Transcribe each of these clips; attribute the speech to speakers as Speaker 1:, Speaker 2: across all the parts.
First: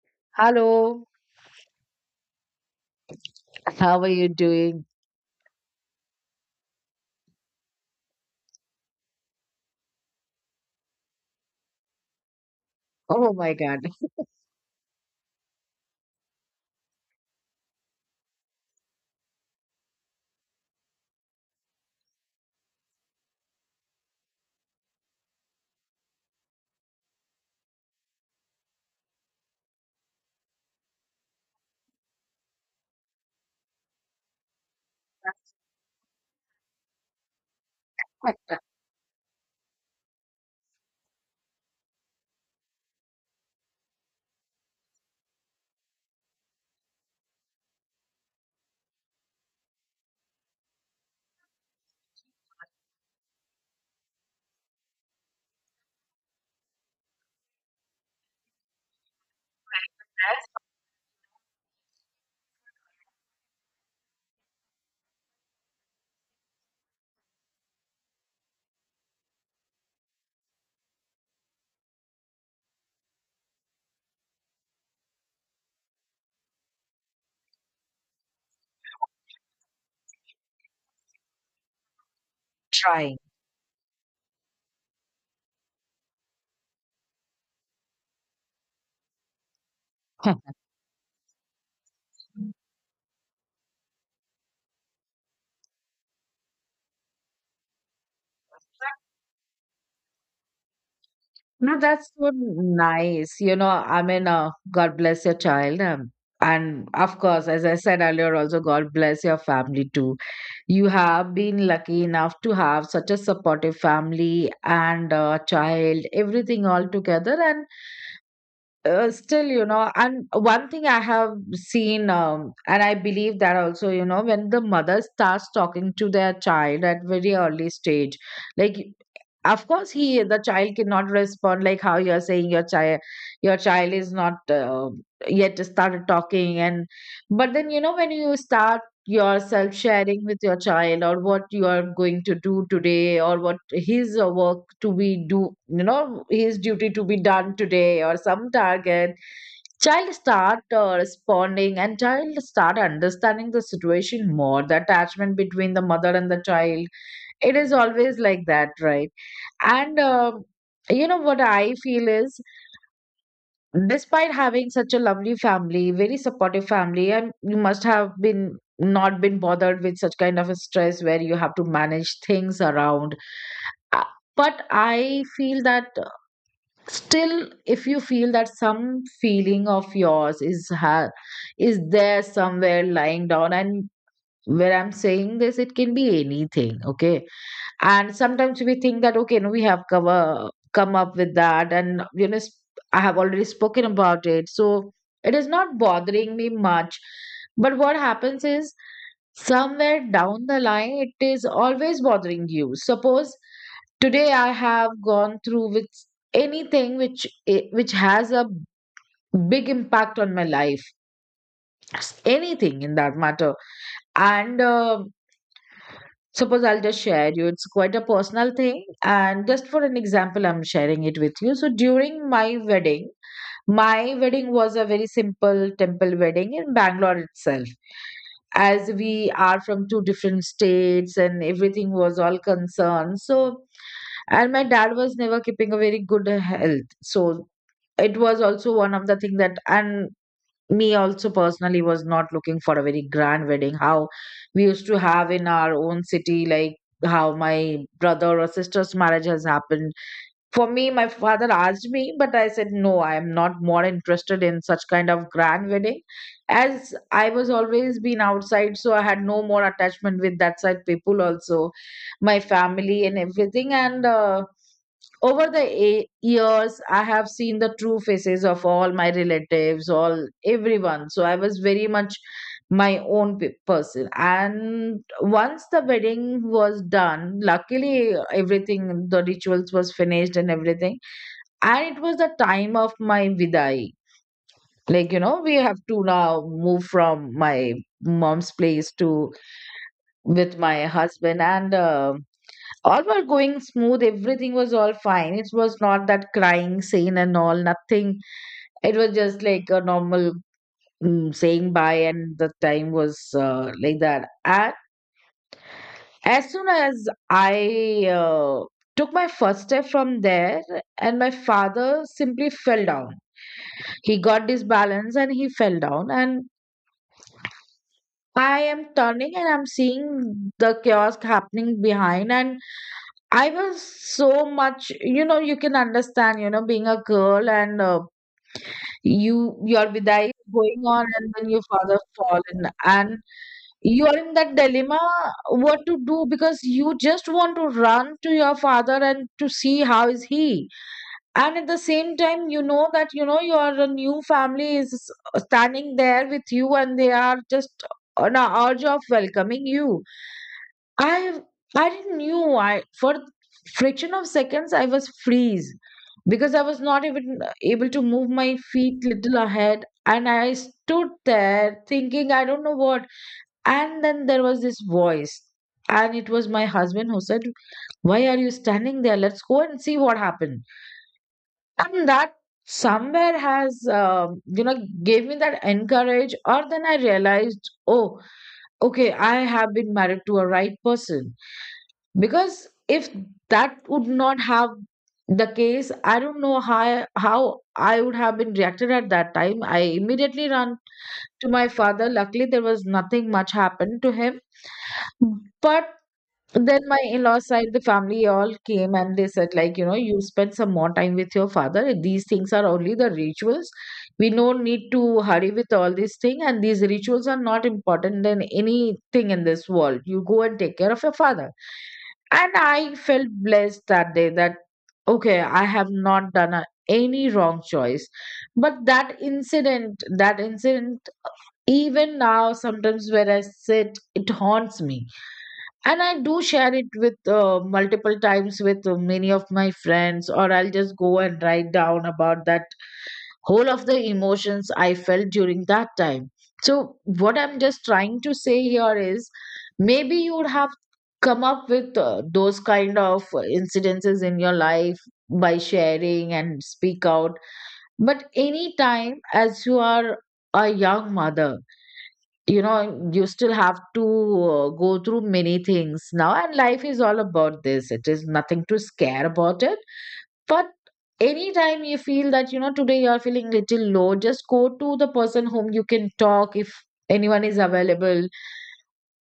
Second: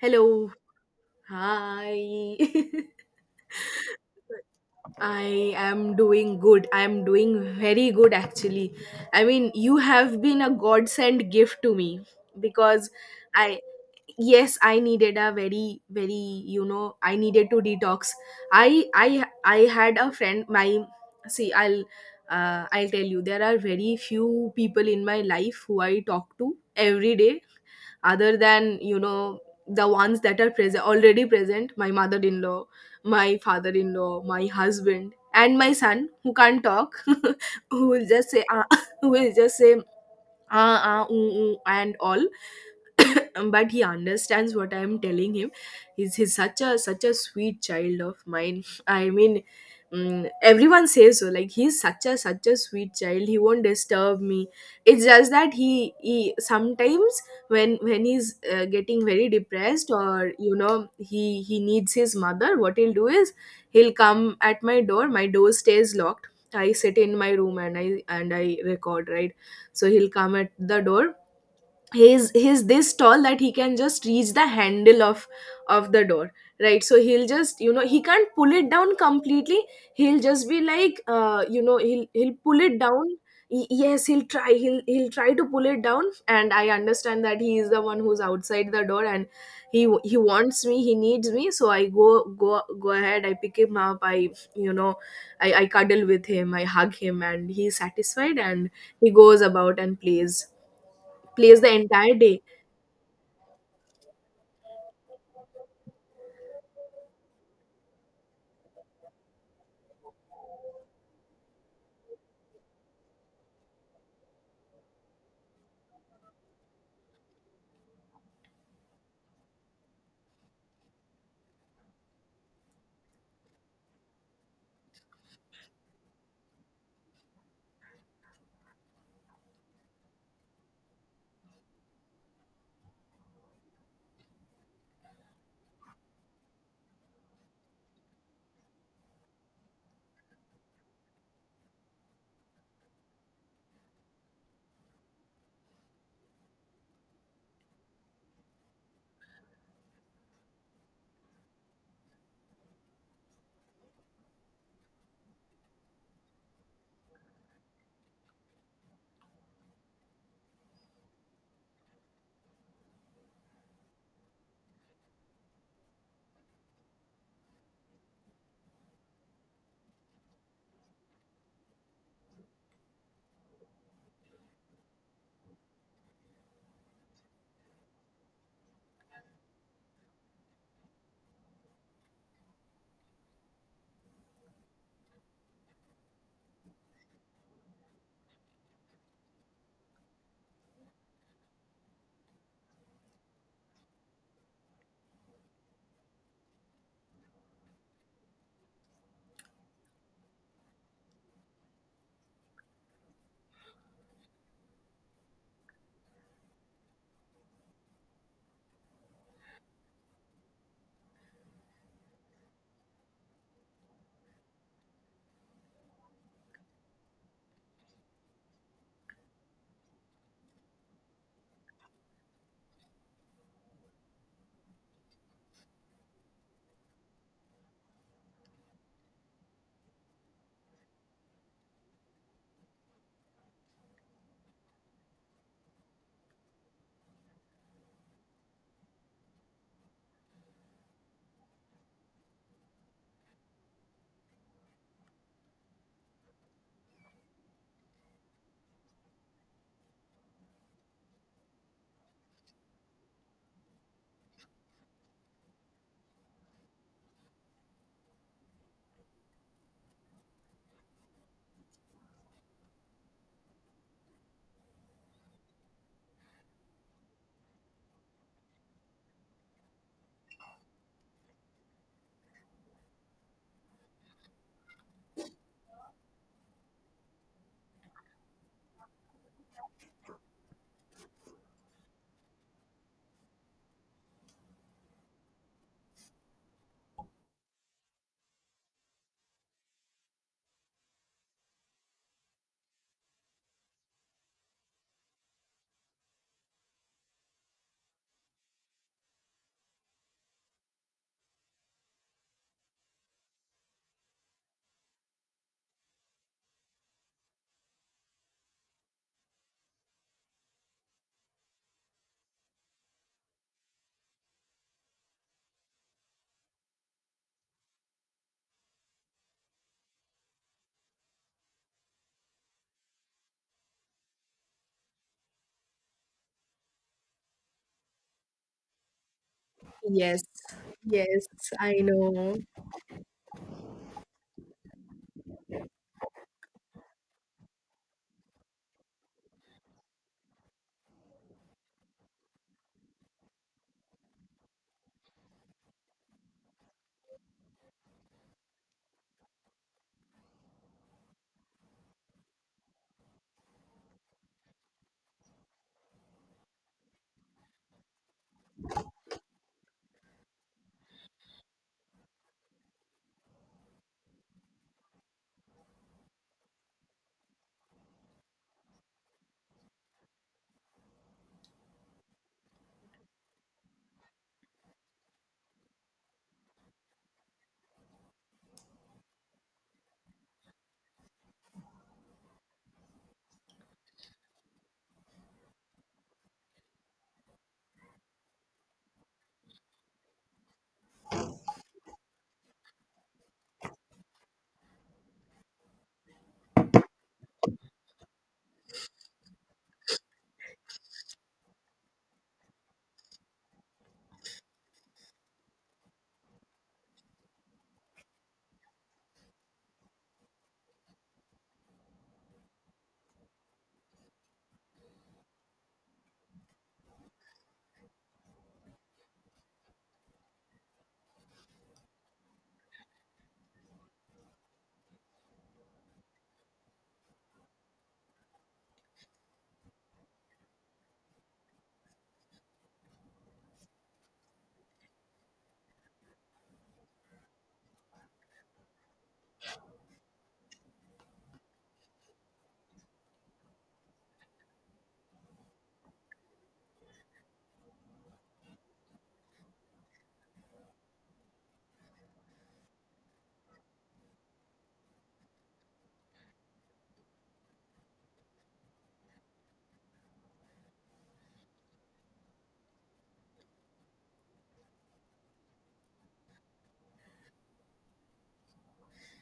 Speaker 1: Hello.
Speaker 2: Hello,
Speaker 1: Hi.
Speaker 2: how are you doing?
Speaker 1: I am doing good. I am doing very good, actually. I mean, you have been a godsend gift to me because
Speaker 2: Oh my
Speaker 1: I
Speaker 2: God.
Speaker 1: yes, I needed a very very, I needed to detox. I had a friend my see, I'll tell you there are very few people in my life who I talk to every day other than, the ones that are present already present, my mother-in-law, my father-in-law, my husband, and my son who can't talk, who will just say ah, who will just say ah ah ooh, ooh, and all. But he understands what I'm telling him. He's such a sweet child of mine. I mean, everyone says so. Like, he's such a sweet child. He won't disturb me. It's just that he sometimes, when he's getting very depressed, or
Speaker 2: That's
Speaker 1: he needs his mother. What he'll do is he'll come at my door. My door stays locked. I sit in my room, and I record, right? So he'll come at the door. He's this tall that he can just reach the handle of the door, right? So he'll just, you know, he can't pull it down completely. He'll just be like, you know, he'll pull it down.
Speaker 2: trying.
Speaker 1: Yes, he'll try. He'll try to pull it down, and I understand that he is the one who's outside the door, and he wants me, he needs me. So I go ahead, I pick him up, I you know cuddle with him, I hug him, and he's satisfied, and he goes about and plays, plays the
Speaker 2: No, that's
Speaker 1: entire
Speaker 2: so
Speaker 1: day.
Speaker 2: nice. You know, I mean, God bless your child. And of course, as I said earlier, also, God bless your family too. You have been lucky enough to have such a supportive family and child, everything all together. And. Still, you know, and one thing I have seen, and I believe that also, you know, when the mother starts talking to their child at very early stage, like of course he the child cannot respond like how you're saying, your child, your child is not yet started talking. And but then, you know, when you start yourself sharing with your child, or what you are going to do today, or what his work to be do, you know, his duty to be done today, or some target, child start responding, and child start understanding the situation more, the attachment between the mother and the child, it is always like that, right? And um, you know what I feel is, despite having such a lovely family, very supportive family, and you must have been not been bothered with such kind of a stress where you have to manage things around. Uh, but I feel that still, if you feel that some feeling of yours is ha- is there somewhere lying down, and where I'm saying this, it can be anything, okay? And sometimes we think that, okay, no, we have cover, come up with that. And, you know, I have already spoken about it, so it is not bothering me much. But what happens is, somewhere down the line, it is always bothering you. Suppose today I have gone through with anything which has a big impact on my life, anything in that matter, and suppose I'll just share you. It's quite a personal thing, and just for an example, I'm sharing it with you. So during my wedding was a very simple temple wedding in Bangalore itself. As we are from two different states and everything was all concerned. So, and my dad was never keeping a very good health. So, it was also one of the thing that, and me also personally was not looking for a very grand wedding, how we used to have in our own city, like how my brother or sister's marriage has happened. For me, my father asked me, but I said no, I am not more interested in such kind of grand wedding, as I was always been outside, so I had no more attachment with that side people also, my family and everything. And over the years, I have seen the true faces of all my relatives, all everyone. So I was very much my own person. And once the wedding was done, luckily everything, the rituals was finished and everything. And it was the time of my vidai. Like, you know, we have to now move from my mom's place to with my husband. And All were going smooth, everything was all fine, it was not that crying scene and all, nothing. It was just like a normal, saying bye, and the time was like that. And as soon as I uh, took my first step from there, and my father simply fell down. He got disbalance and he fell down, and I am turning and I'm seeing the kiosk happening behind. And I was so much, you know, you can understand, you know, being a girl, and you, your
Speaker 1: Yes,
Speaker 2: vidai is going on,
Speaker 1: yes,
Speaker 2: and then your
Speaker 1: I
Speaker 2: father
Speaker 1: know.
Speaker 2: fallen, and you are in that dilemma what to do, because you just want to run to your father and to see how is he, and at the same time you know that, you know, your new family is standing there with you, and they are just on a urge of welcoming you. I I didn't knew, I for friction of seconds I was freeze, because I was not even able to move my feet little ahead, and I stood there thinking I don't know what. And then there was this voice, and it was my husband who said, why are you standing there, let's go and see what happened. And that somewhere has, you know, gave me that encourage, or then I realized, oh okay, I have been married to a right person. Because if that would not have the case, I don't know how I would have been reacted at that time. I immediately ran to my father, luckily there was nothing much happened to him. Mm. But then my in-law side the family all came, and they said like, you know, you spend some more time with your father, these things are only the rituals, we no need to hurry with all these things, and these rituals are not important than anything in this world, you go and take care of your father. And I felt blessed that day that, okay, I have not done any wrong choice. But that incident, that incident, even now sometimes where I sit, it haunts me. And I do share it with multiple times with many of my friends, or I'll just go and write down about that, whole of the emotions I felt during that time. So what I'm just trying to say here is, maybe you would have come up with those kind of incidences in your life by sharing and speak out. But anytime, as you are a young mother, you know, you still have to go through many things now, and life is all about this, it is nothing to scare about it. But anytime you feel that, you know, today you are feeling little low, just go to the person whom you can talk, if anyone is available.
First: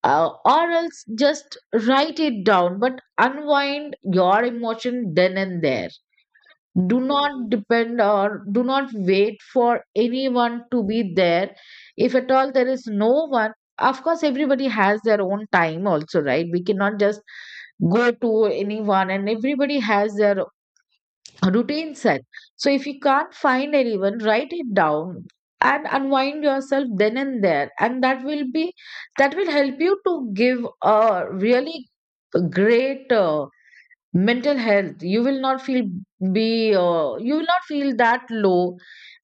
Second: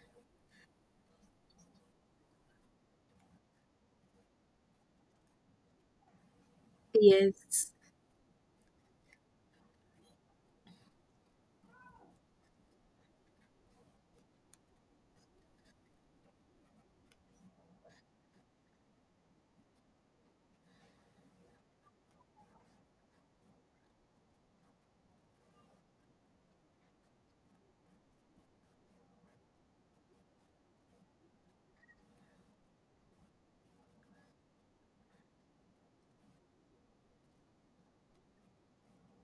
Speaker 2: Or else just write it down, but unwind your emotion then and there. Do not
Speaker 1: Yes,
Speaker 2: depend or do not wait for anyone to be there. If at all there is no one, of course everybody has their own time also, right? We cannot just go to anyone, and everybody has their routine set. So if you can't find anyone, write it down, and unwind yourself then and there, and that will help you to give a really great mental health. You will not feel be you will not feel that low.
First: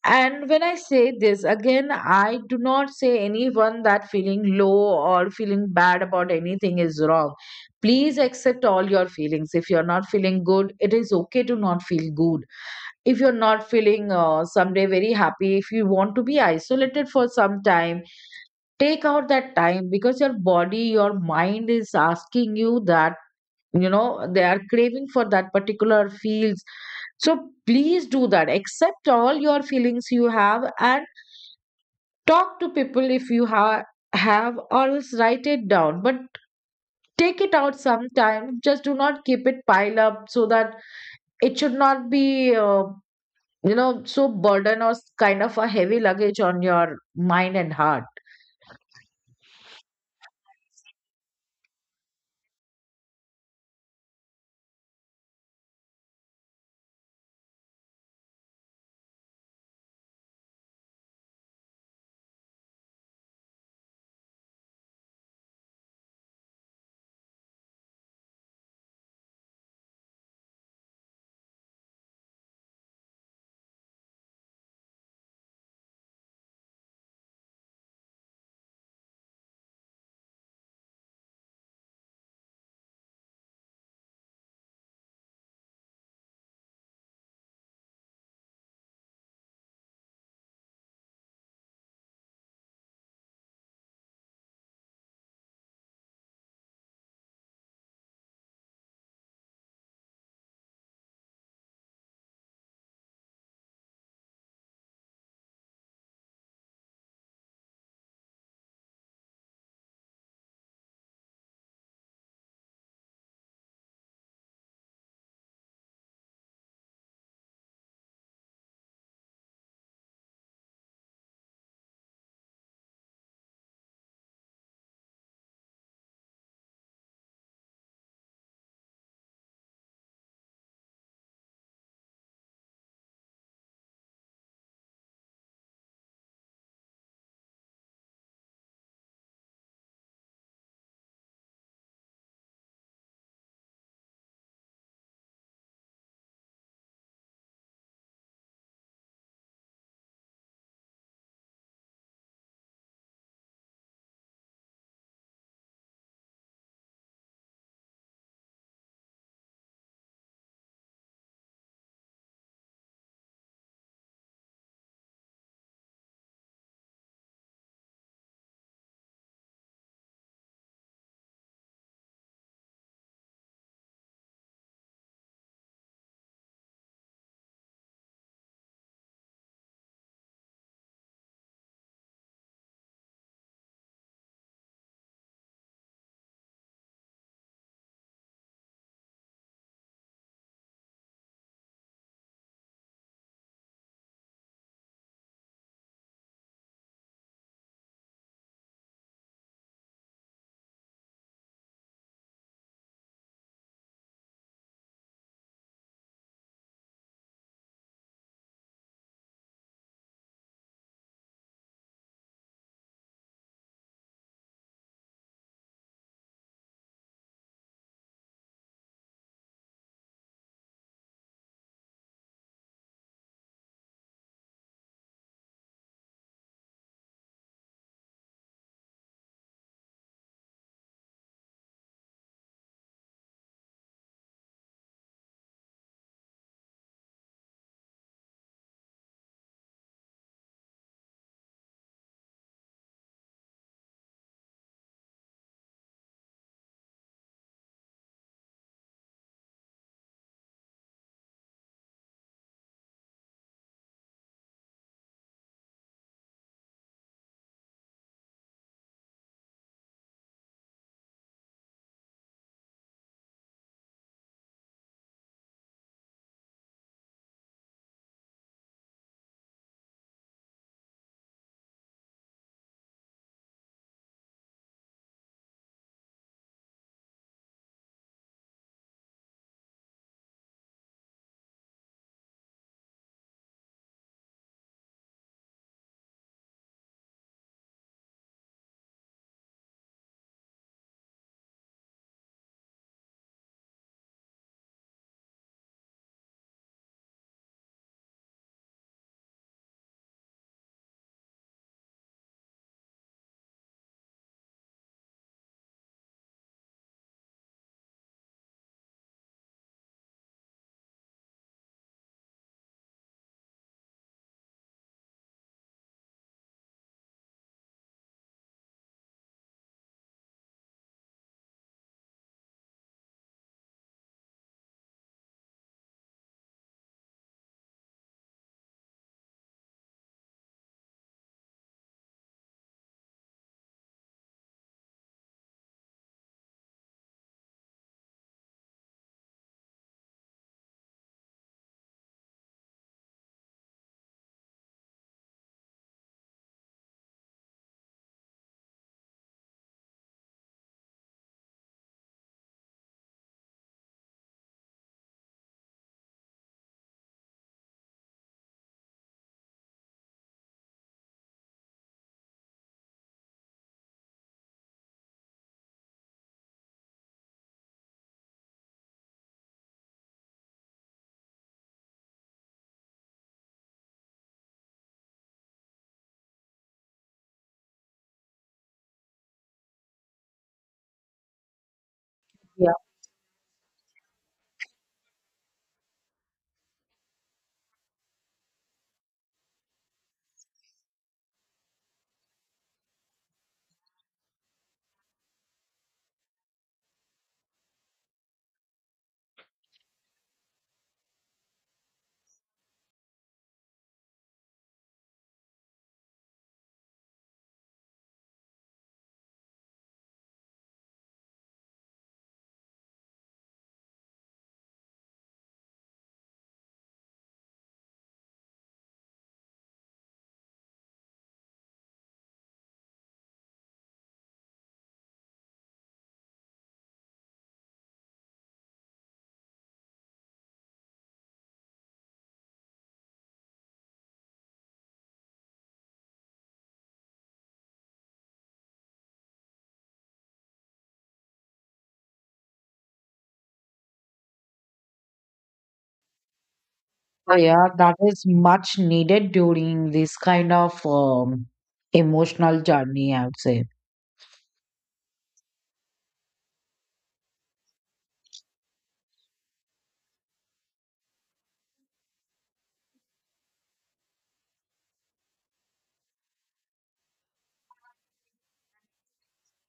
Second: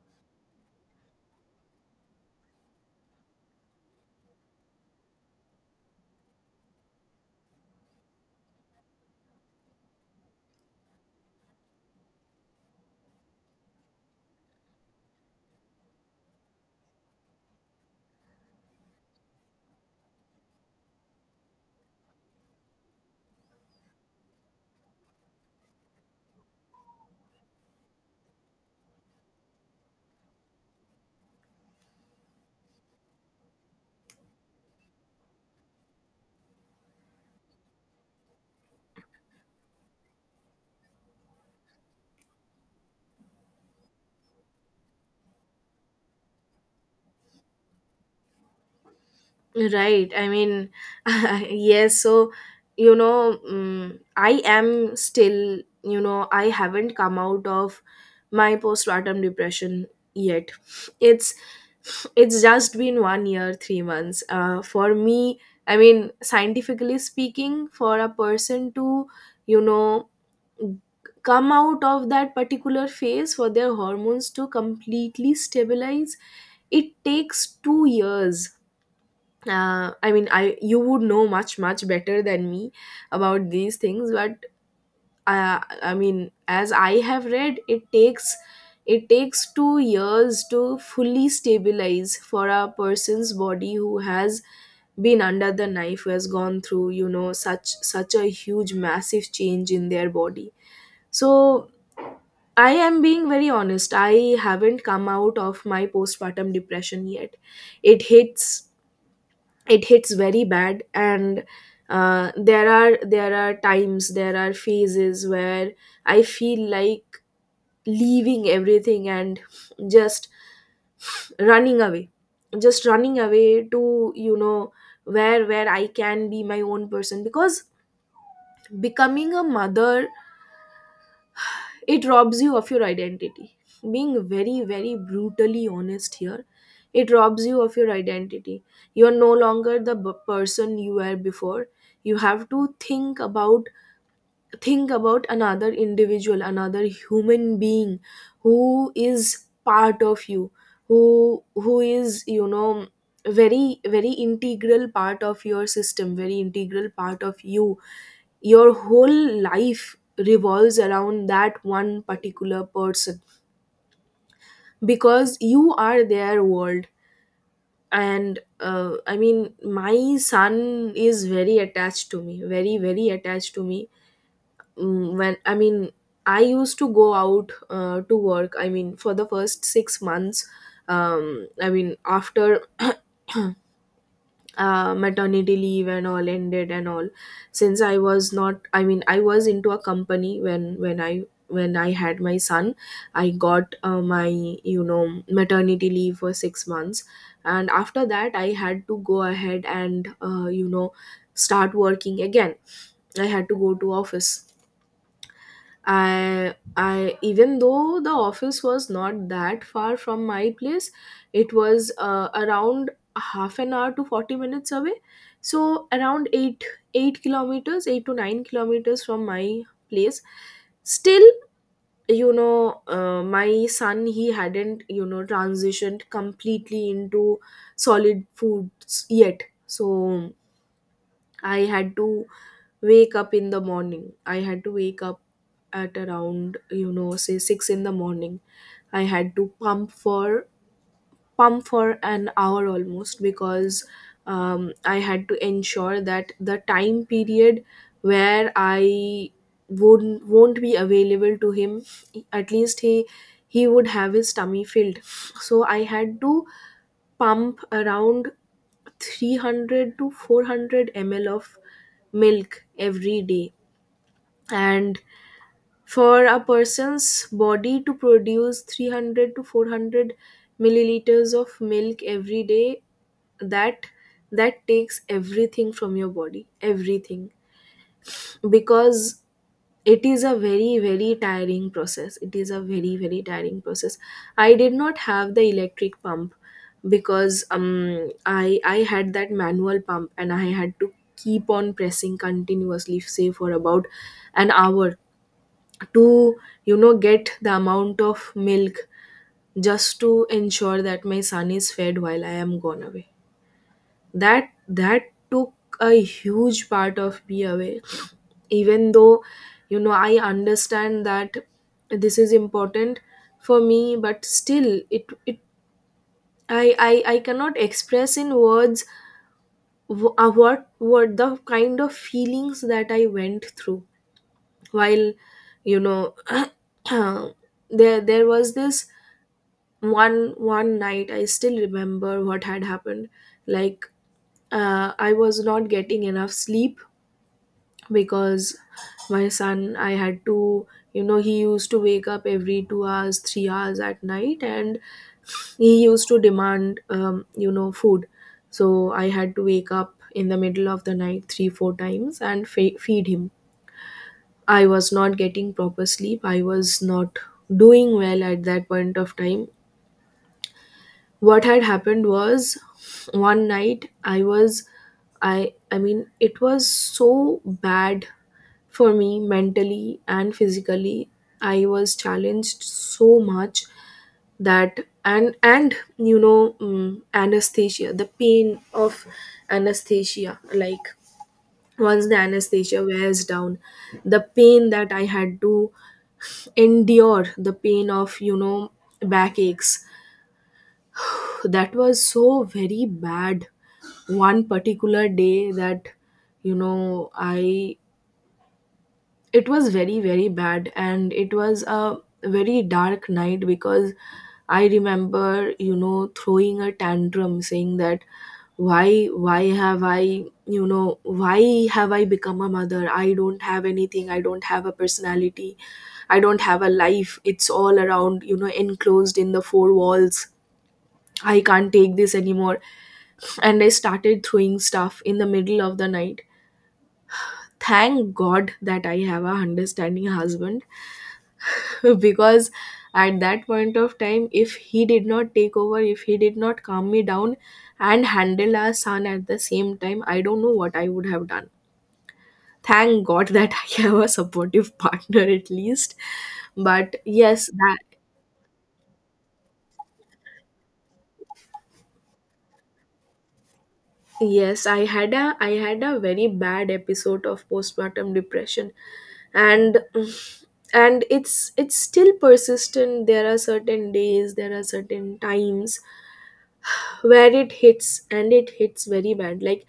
Speaker 2: And when I say this again, I do not say anyone that feeling low or feeling bad about anything is wrong. Please accept all your feelings. If you're not feeling good, it is okay to not feel good. If you're not feeling someday very happy, if you want to be isolated for some time, take out that time, because your body, your mind is asking you that, you know, they are craving for that particular fields. So please do that, accept all your feelings you have. And talk to people if you ha have, or else write it down, but take it out sometime. Just do not keep it pile up, so that it should not be, you know, so burden or kind of a heavy luggage on your mind and heart.
Speaker 1: right. I mean, yes. So, I am still, I haven't come out of my postpartum depression yet. It's it's just been 1 year, 3 months. For me, I mean, scientifically speaking, for a person to, you know, come out of that particular phase, for their hormones to completely stabilize, it takes 2 years. I mean I You would know much much better than me about these things, but uh, I mean, as I have read, it takes 2 years to fully stabilize for a person's body who has been under the knife, who has gone through, such a huge massive change in their body. So I am being very honest. I haven't come out of my postpartum depression yet. It hits it hits very bad, and there are times, there are phases where I feel like leaving everything and just running away, just running away to, where I can be my own person. Because becoming a mother, it robs you of your identity. Being very very brutally honest here, it robs you of your identity. You are no longer the person you were before. You have to think about, think about another individual, another human being who is part of you, who is, very very integral part of your system, very integral part of you. Your whole life revolves around that one particular person because you are their world. And I mean, my son is very attached to me, very very attached to me. When I mean, I used to go out to work. I mean, for the first 6 months, I mean after maternity leave and all ended and all, since I was not, I mean, I was into a company when when I had my son, I got my, you know, maternity leave for 6 months. And after that, I had to go ahead, and, you know, start working again. I had to go to office. I even though the office was not that far from my place, it was around half an hour to 40 minutes away. So around 8 kilometers, 8 to 9 kilometers from my place. Still, my son, he hadn't, transitioned completely into solid foods yet. So I had to wake up in the morning. I had to wake up at around, say 6 in the morning. I had to pump for pump for an hour almost because I had to ensure that the time period where I won't be available to him, at least he would have his tummy filled. So I had to pump around 300 to 400 ml of milk every day. And for a person's body to produce 300 to 400 milliliters of milk every day, that that takes everything from your body, everything. Because it is a very very tiring process. It is a very very tiring process. I did not have the electric pump because I had that manual pump, and I had to keep on pressing continuously, say, for about an hour to, get the amount of milk, just to ensure that my son is fed while I am gone away. That that took a huge part of me away. Even though, I understand that this is important for me, but still I cannot express in words what were the kind of feelings that I went through while, you know there was this one one night. I still remember what had happened. Like, I was not getting enough sleep because my son, I had to, he used to wake up every 2 hours 3 hours at night, and he used to demand food. So I had to wake up in the middle of the night 3 4 times and feed him. I was not getting proper sleep. I was not doing well at that point of time. What had happened was one night I was I mean, it was so bad for me mentally and physically. I was challenged so much that. And you know, anesthesia, the pain of anesthesia, like once the
Speaker 2: Yeah,
Speaker 1: anesthesia wears down, the pain that I had to endure, the pain of, backaches, that was so very bad one particular day. That, you know I it was very very bad, and it was a very dark night, because I remember, throwing a tantrum saying that why have I, why have I become a mother? I don't have anything. I don't have a personality. I don't have a life. It's all around, enclosed in the four walls. I can't take this anymore. And I started throwing stuff in the middle of the night. Thank God that I have a understanding husband. Because at that point of time, if he did not take over, if he did not calm me down and handle our son at the same time, I don't know what I would have done. Thank God that I have a supportive partner, at least. But yes,
Speaker 2: yeah,
Speaker 1: that —
Speaker 2: that is much needed during this kind of emotional journey, I would say.
Speaker 1: yes, I had a very bad episode of postpartum depression, and it's still persistent. There are certain days, there are certain times where it hits, and it hits very bad. Like,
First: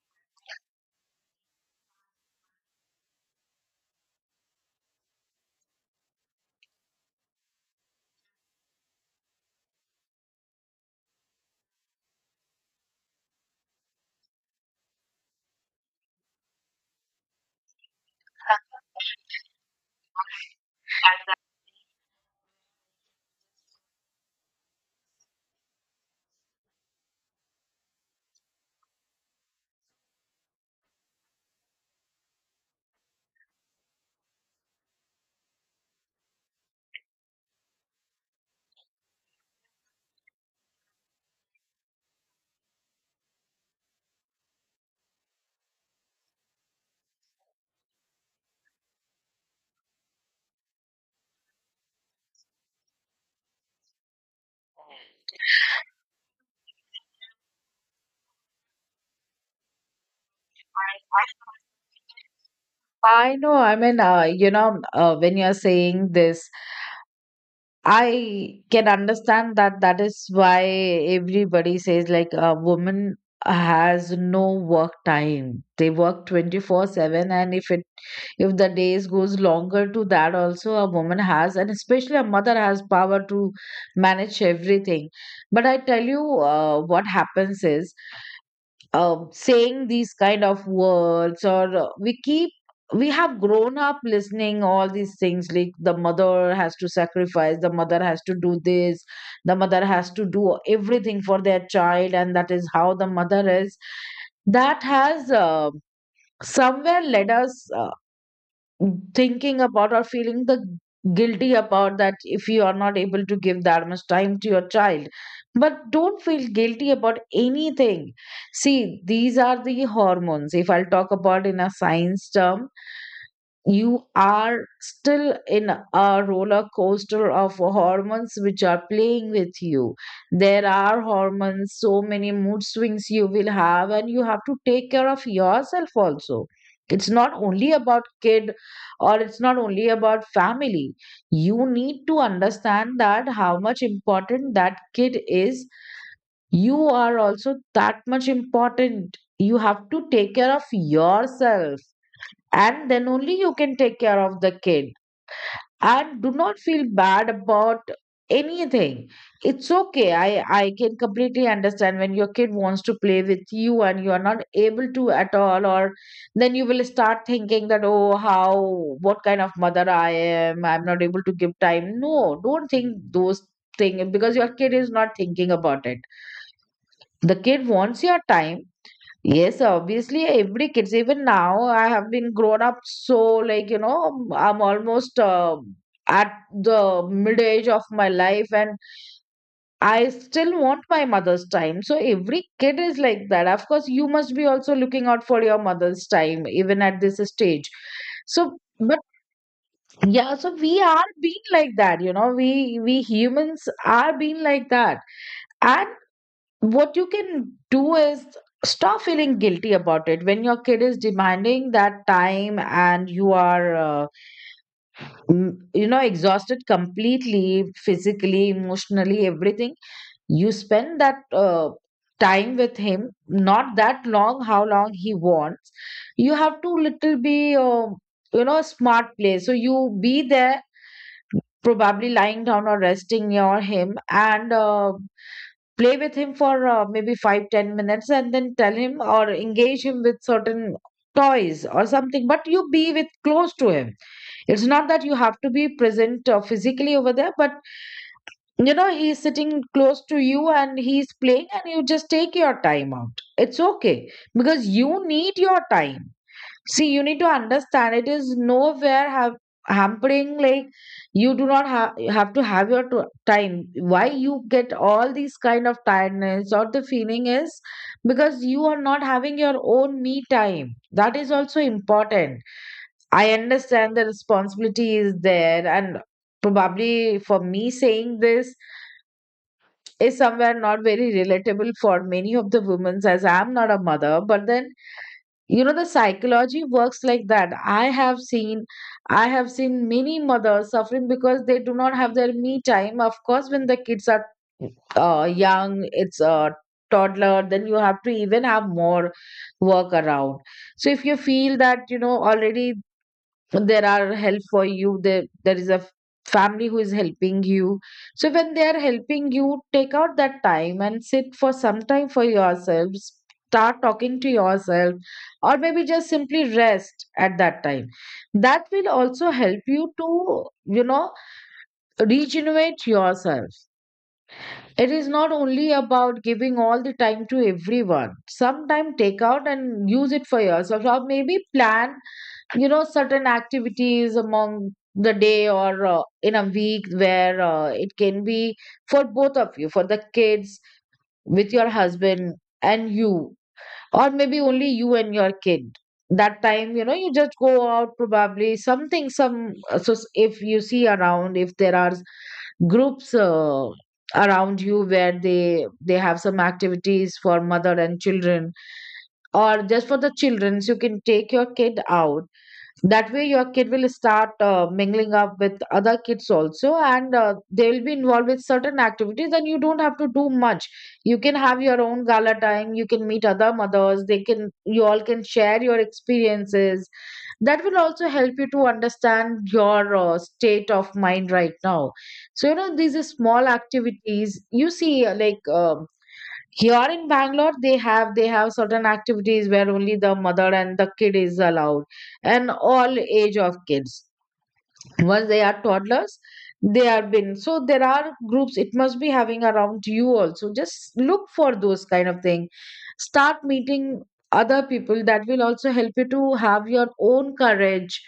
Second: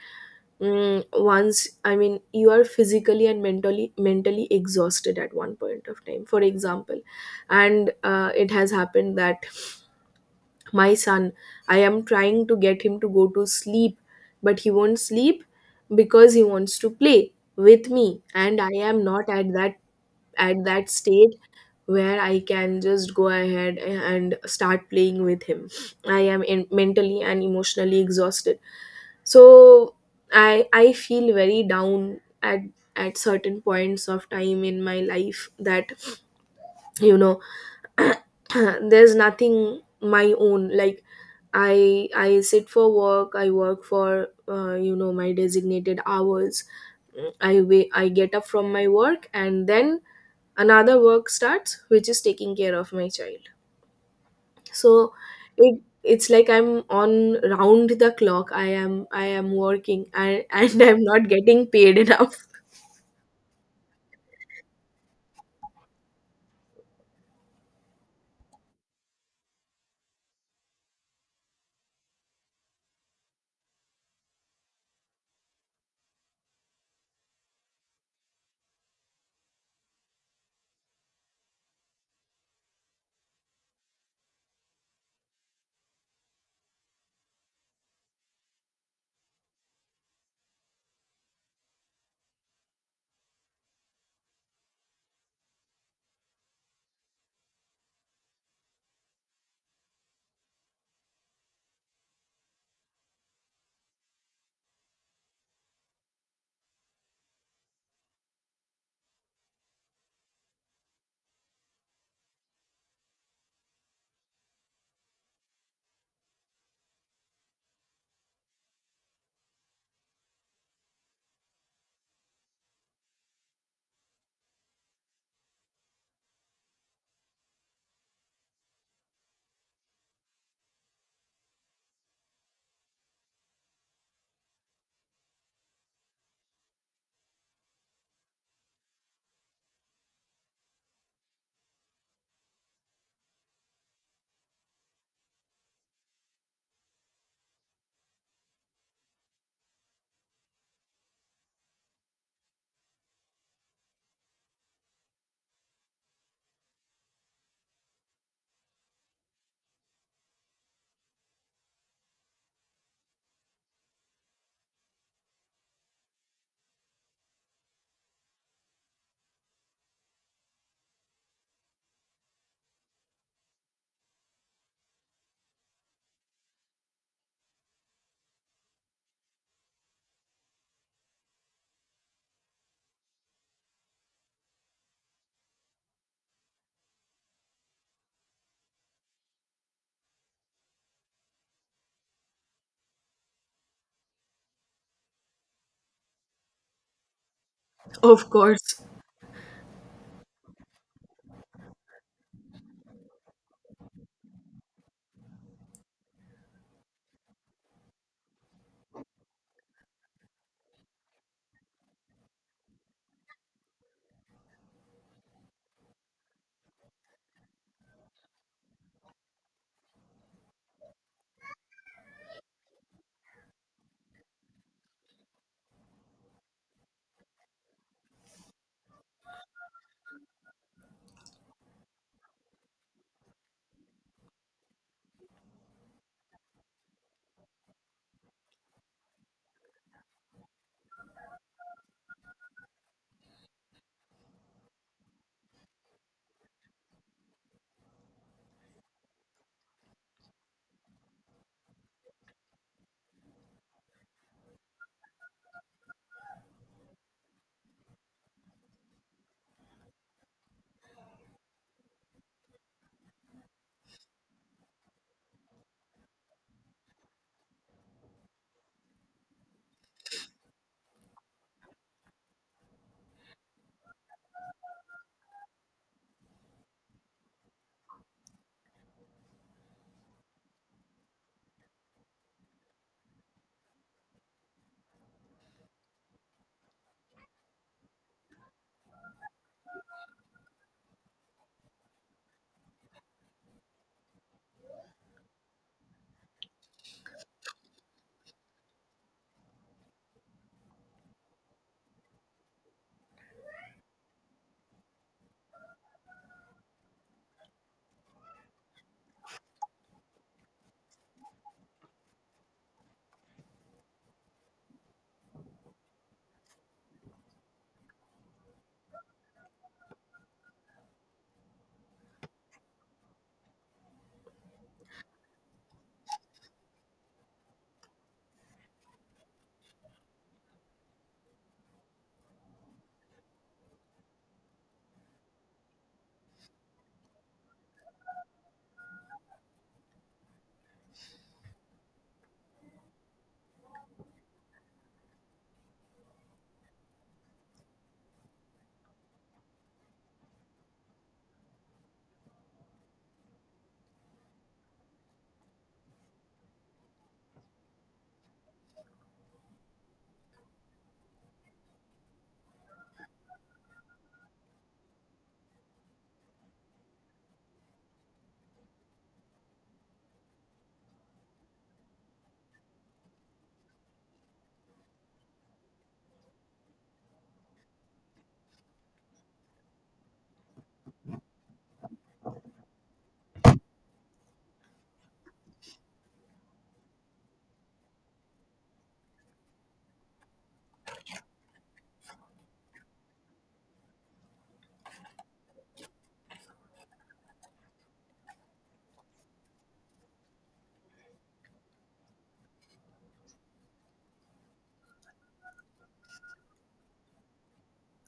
Speaker 1: once, I mean, you are physically and mentally mentally exhausted at one point of time. For example, and it has happened that my son, I am trying to get him to go to sleep, but he won't sleep because he wants to play with me, and I am not at that, at that stage where I can just go ahead and start playing with him. I am in, mentally and emotionally exhausted. So I feel very down at certain points of time in my life that, you know there's nothing my own. Like, I sit for work. I work for, my designated hours. I get up from my work, and then another work starts, which is taking care of my child. So it's like I'm on round the clock. I am working, and and I'm not getting paid enough.
Speaker 2: I know. I mean, you know, when you're saying this, I can understand that, that is why everybody says like a woman has no work time. They work 24/7, and if it, if the days goes longer to that also, a woman has, and especially a mother has power to manage everything. But I tell you, what happens is, saying these kind of words, or we keep, we have grown up listening all these things, like the mother has to sacrifice, the mother has to do this, the mother has to do everything for their child, and that is how the mother is. That has, somewhere led us, thinking about or feeling the guilty about that, if you are not able to give that much time to your child. But don't feel guilty about anything. See, these are the hormones, if I'll talk about in a science term, you are still in a roller coaster of hormones which are playing with you. There are hormones, so many mood swings you will have, and you have to take care of yourself also. It's not only about kid, or it's not only about family. You need to understand that how much important that kid is, you are also that much important. You have to take care of yourself, and then only you can take care of the kid, and do not feel bad about anything. It's okay. I can completely understand when your kid wants to play with you and you are not able to at all. Or then you will start thinking that, oh, how, what kind of mother I am, I'm not able to give time. No, don't think those things because your kid is not thinking about it. The kid wants your time. Yes, obviously, every kids, even now, I have been grown up, so like, you know, I'm almost at the mid age of my life, and I still want my mother's time. So every kid is like that. Of course, you must be also looking out for your mother's time, even at this stage.
Speaker 1: Of
Speaker 2: So,
Speaker 1: course,
Speaker 2: but yeah, so we are being like that, you know, we humans are being like that. And what you can do is stop feeling guilty about it when your kid is demanding that time, and you are you know, exhausted completely, physically, emotionally, everything. You spend that time with him, not that long how long he wants. You have to little be you know, smart play, so you be there, probably lying down or resting near him, and play with him for maybe 5-10 minutes, and then tell him or engage him with certain toys or something, but you be with close to him. It's not that you have to be present physically over there, but you know, he's sitting close to you and he's playing, and you just take your time out. It's okay because you need your time. See, you need to understand it is nowhere have hampering, like, you do not have to have your time. Why you get all these kind of tiredness or the feeling is because you are not having your own me time. That is also important. I understand the responsibility is there, and probably for me saying this is somewhere not very relatable for many of the women, as I am not a mother, but then you know the psychology works like that. I have seen many mothers suffering because they do not have their me time. Of course, when the kids are young, it's a toddler, then you have to even have more work around. So if you feel that, you know, already there are help for you there, family who is helping you, so when they are helping you, take out that time and sit for some time for yourself. Start talking to yourself, or maybe just simply rest at that time. That will also help you to, you know, regenerate yourself. It is not only about giving all the time to everyone. Sometime take out and use it for yourself, or maybe plan, you know, certain activities among the day, or in a week, where it can be for both of you, for the kids, with your husband and you, or maybe only you and your kid. That time, you know, you just go out, probably something, some so if you see around, if there are groups around you, where they have some activities for mother and children, or just for the children, so you can take your kid out. That way your kid will start mingling up with other kids also, and they will be involved with certain activities, and you don't have to do much. You can have your own gala time. You can meet other mothers. They can, you all can share your experiences. That will also help you to understand your state of mind right now. So you know, these are small activities, you see like here in Bangalore, they have certain activities where only the mother and the kid is allowed, and all age of kids, once they are toddlers, they are been. So there are groups, it must be having around you also. Just look for those kind of thing, start meeting other people. That will also help you to have your own courage.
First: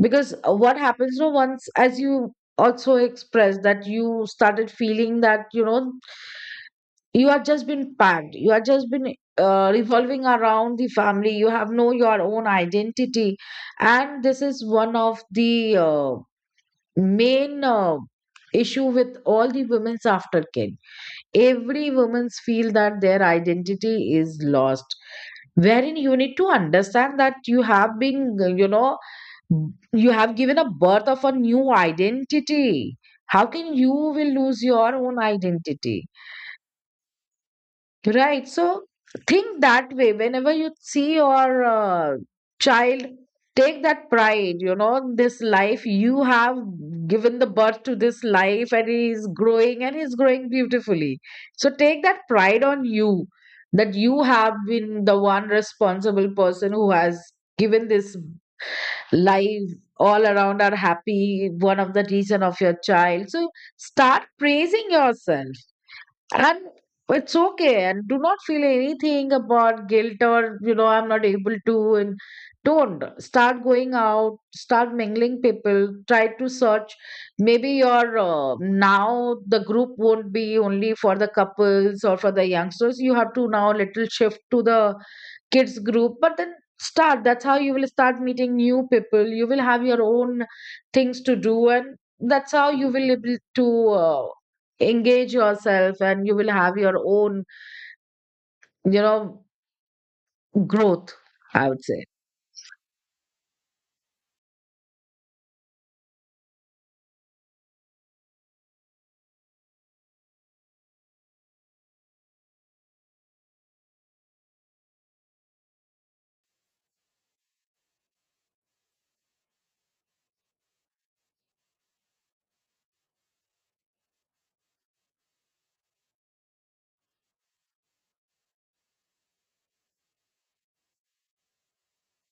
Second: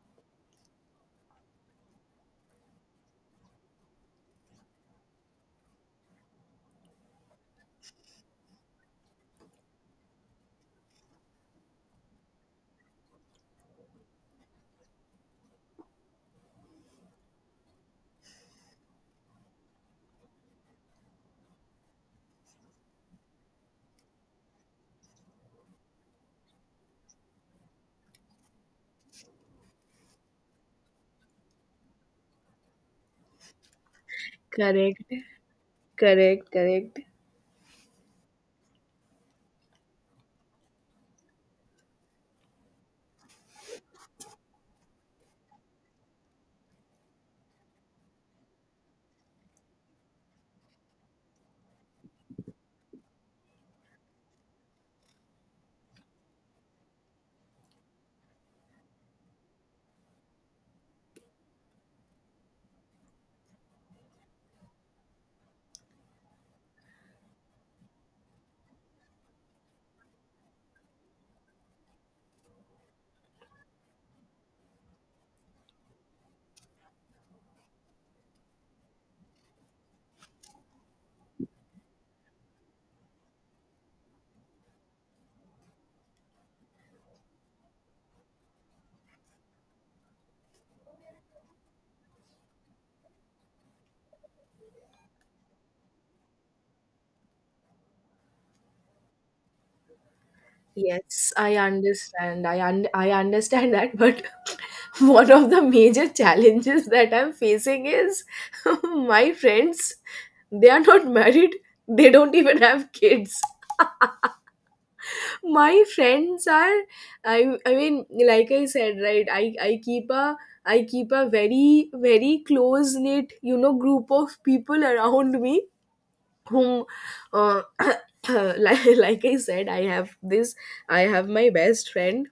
Speaker 2: Because what happens, no, once, as you also expressed, that you started feeling that, you know, you are just been packed, you are just been revolving around the family, you have no your own identity. And this is one of the main issue with all the women's aftercare. Every woman's feel that their identity is lost, wherein you need to understand that you have been, you know, you have given a birth of a new identity. How can you will lose your
Speaker 1: correct,
Speaker 2: own identity?
Speaker 1: correct, correct.
Speaker 2: Right. So think that way. Whenever you see your child, take that pride, you know, this life you have given, the birth to this life, and he is growing, and he's growing beautifully. So take that pride on you, that you have been the one responsible person who has given this life. All around are happy, one of the reason of your child. So start praising yourself. And it's okay, and do not feel anything about guilt, or, you know, I'm not able to. And don't start going out, start mingling people, try to search. Maybe your now the group won't be only for the couples or for the youngsters. You have to now little shift to the kids group, but then start. That's how you will start meeting new people. You will have your own things to do, and that's how you will able to. Engage yourself, and you will have your own, you know, growth.
Speaker 1: Yes, I
Speaker 2: I would say,
Speaker 1: understand. I understand that, but one of the major challenges that I'm facing is my friends, they are not married. They don't even have kids. My friends are— I mean, like I said, right, I keep a— I keep a very close knit, you know, group of people around me whom uh, like I said, I have this— I have my best friend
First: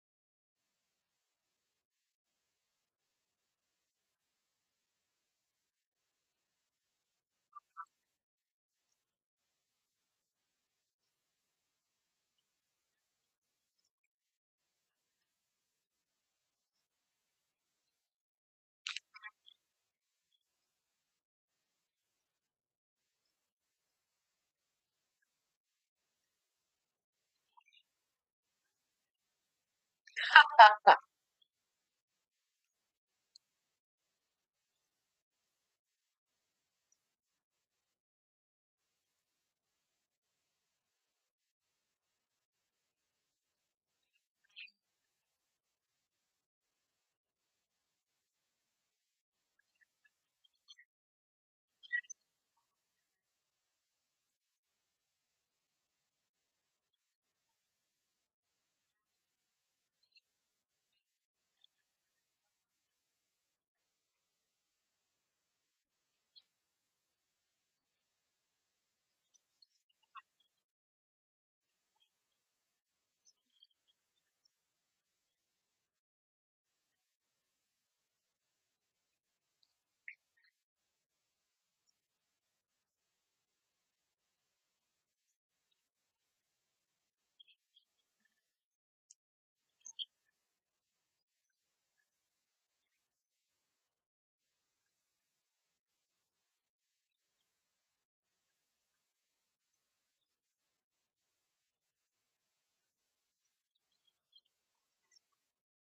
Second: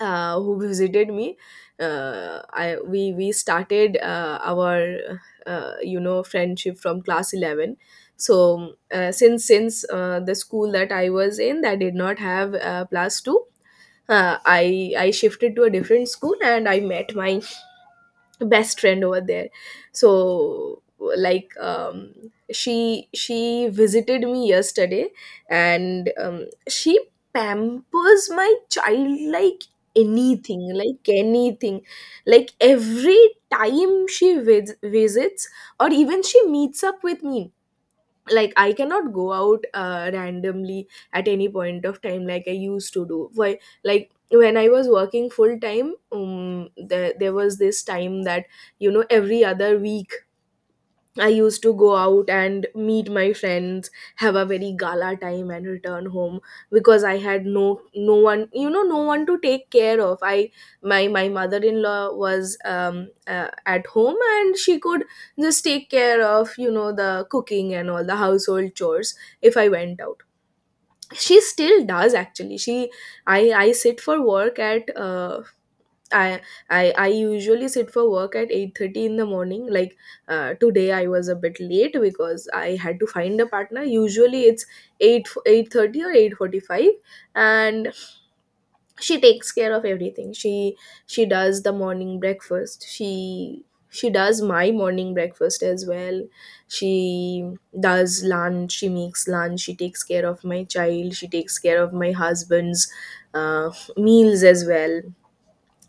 Speaker 1: who visited me. Uh, i we we started our friendship from class 11. Since the school that I was in that did not have plus 2, I shifted to a different school and I met my best friend over there. So, like um she visited me yesterday, and she pampers my child like anything, like anything. Like every time she visits or even she meets up with me— like I cannot go out randomly at any point of time like I used to do. Why? Like when I was working full time, there was this time that, you know, every other week I used to go out and meet my friends, have a very gala time and return home, because I had no one, you know, no one to take care of. I my my mother-in-law was at home and she could just take care of, you know, the cooking and all the household chores if I went out. She still does, actually. She— I sit for work at I I usually sit for work at 8:30 in the morning. Like today I was a bit late because I had to find a partner. Usually it's 8— 8:30 or 8:45, and she takes care of everything. She does the morning breakfast. She does my morning breakfast as well. She does lunch, she makes lunch, she takes care of my child, she takes care of my husband's uh, meals as well.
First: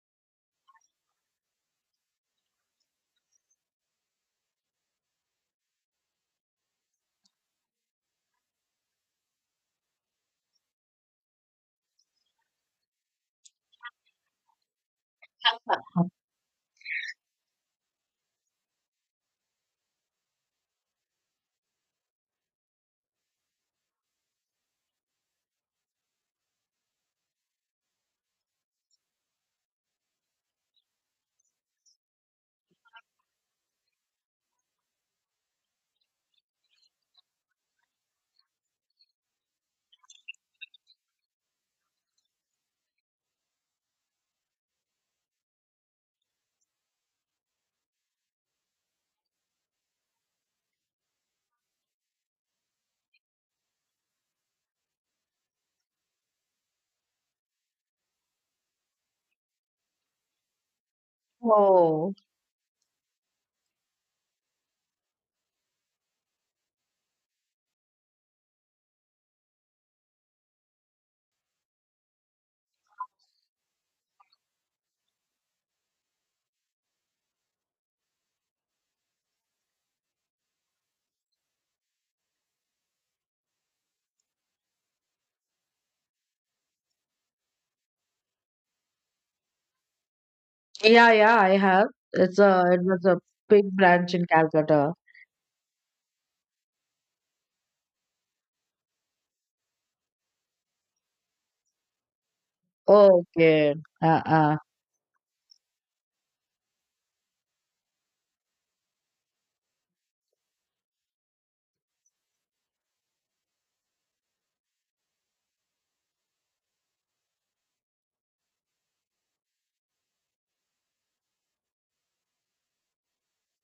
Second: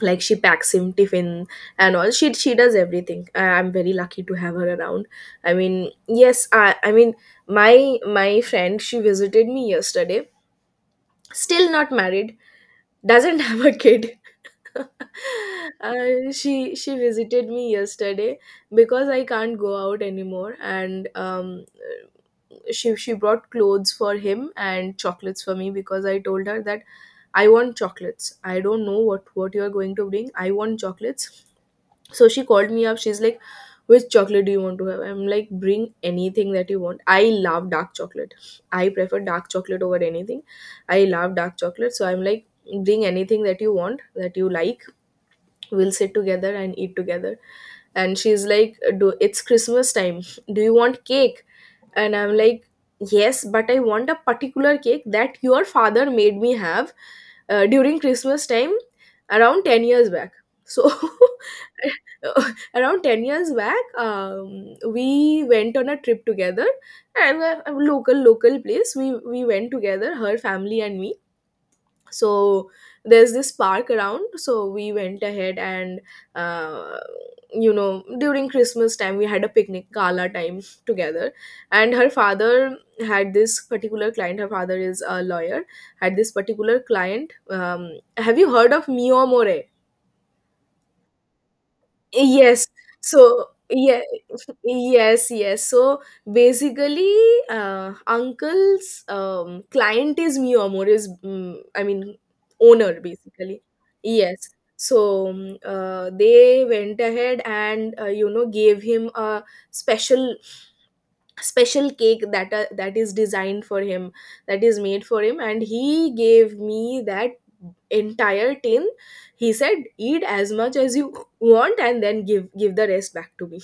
Speaker 1: Like she packs him tiffin and all. She does everything. I, I'm very lucky to have her around. I mean, yes, I mean, my friend, she visited me yesterday, still not married, doesn't have a kid. She visited me yesterday because I can't go out anymore, and she brought clothes for him and chocolates for me, because I told her that I want chocolates. I don't know what you are going to bring, I want chocolates. So she called me up. She's like, which chocolate do you want to have? I'm like, bring anything that you want. I love dark chocolate. I prefer dark chocolate over anything. I love dark chocolate. So I'm like, bring anything that you want, that you like. We'll sit together and eat together. And she's like, do— it's Christmas time. Do you want cake? And I'm like, yes, but I want a particular cake that your father made me have during Christmas time, around 10 years back. So
Speaker 2: oh,
Speaker 1: around 10 years back, we went on a trip together, and a— a local place. We went together, her family and me. So there's this park around, so we went ahead, and uh, during Christmas time we had a picnic, gala time together. And her father had this particular client— her father is a lawyer— had this particular client, have you heard of Mio More?
Speaker 2: yeah, yeah, I have.
Speaker 1: Yes.
Speaker 2: It was a
Speaker 1: So
Speaker 2: big
Speaker 1: yeah,
Speaker 2: branch in Calcutta.
Speaker 1: yes, yes. So basically, uncle's client is Mio Amor, is I mean, owner basically.
Speaker 2: Okay.
Speaker 1: Yes.
Speaker 2: Uh-uh.
Speaker 1: So they went ahead and, gave him a special special cake, that that is designed for him, that is made for him, and he gave me that entire tin. He said, eat as much as you want and then give the rest back to me.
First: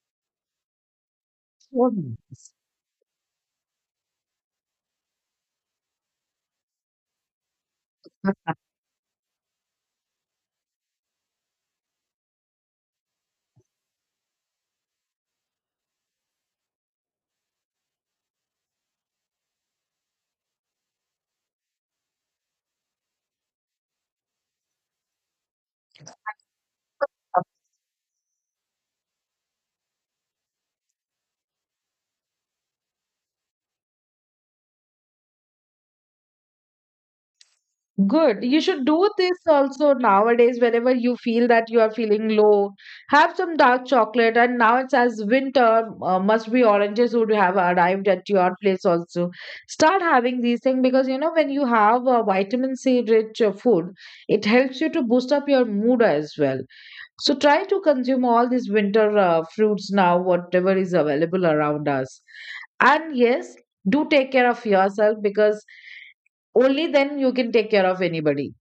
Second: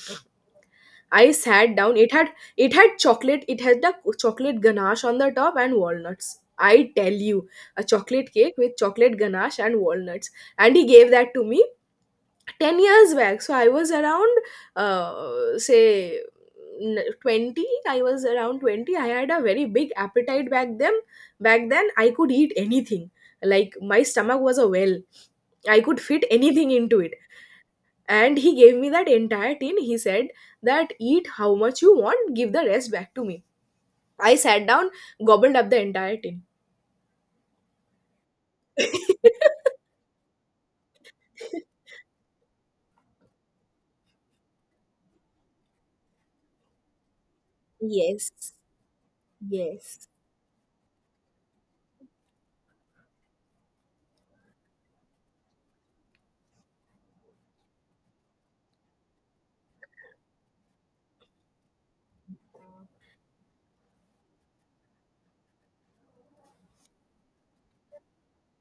Speaker 1: I sat
Speaker 2: So
Speaker 1: down, it had—
Speaker 2: nice.
Speaker 1: it had chocolate, it had the chocolate ganache on the top and walnuts, I tell you. A chocolate cake with chocolate ganache and walnuts, and he gave that to me 10 years back. So I was around, uh, say n- 20. I was around 20. I had a very big appetite back then. Back then I could eat anything. Like my stomach was a well, I could fit anything into it. And he gave me that entire tin. He said that, eat how much you want, give the rest back to me. I sat down, gobbled up the entire tin.
Speaker 2: Good. You should do this also nowadays whenever you feel that you are feeling low. Have some dark chocolate. And now it's as winter, must be oranges would have arrived at
Speaker 1: Yes,
Speaker 2: your place also. Start
Speaker 1: yes.
Speaker 2: having these things because you know when you have vitamin C rich food, it helps you to boost up your mood as well. So try to consume all these winter fruits now, whatever is available around us. And yes, do take care of yourself because only then you can take care of anybody.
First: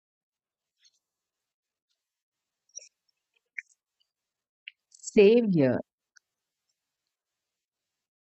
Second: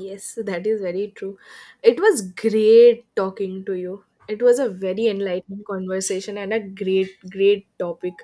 Speaker 1: Yes, that is very true. It was great talking to you. It was a very enlightening
Speaker 2: Savior.
Speaker 1: conversation and a great, great topic.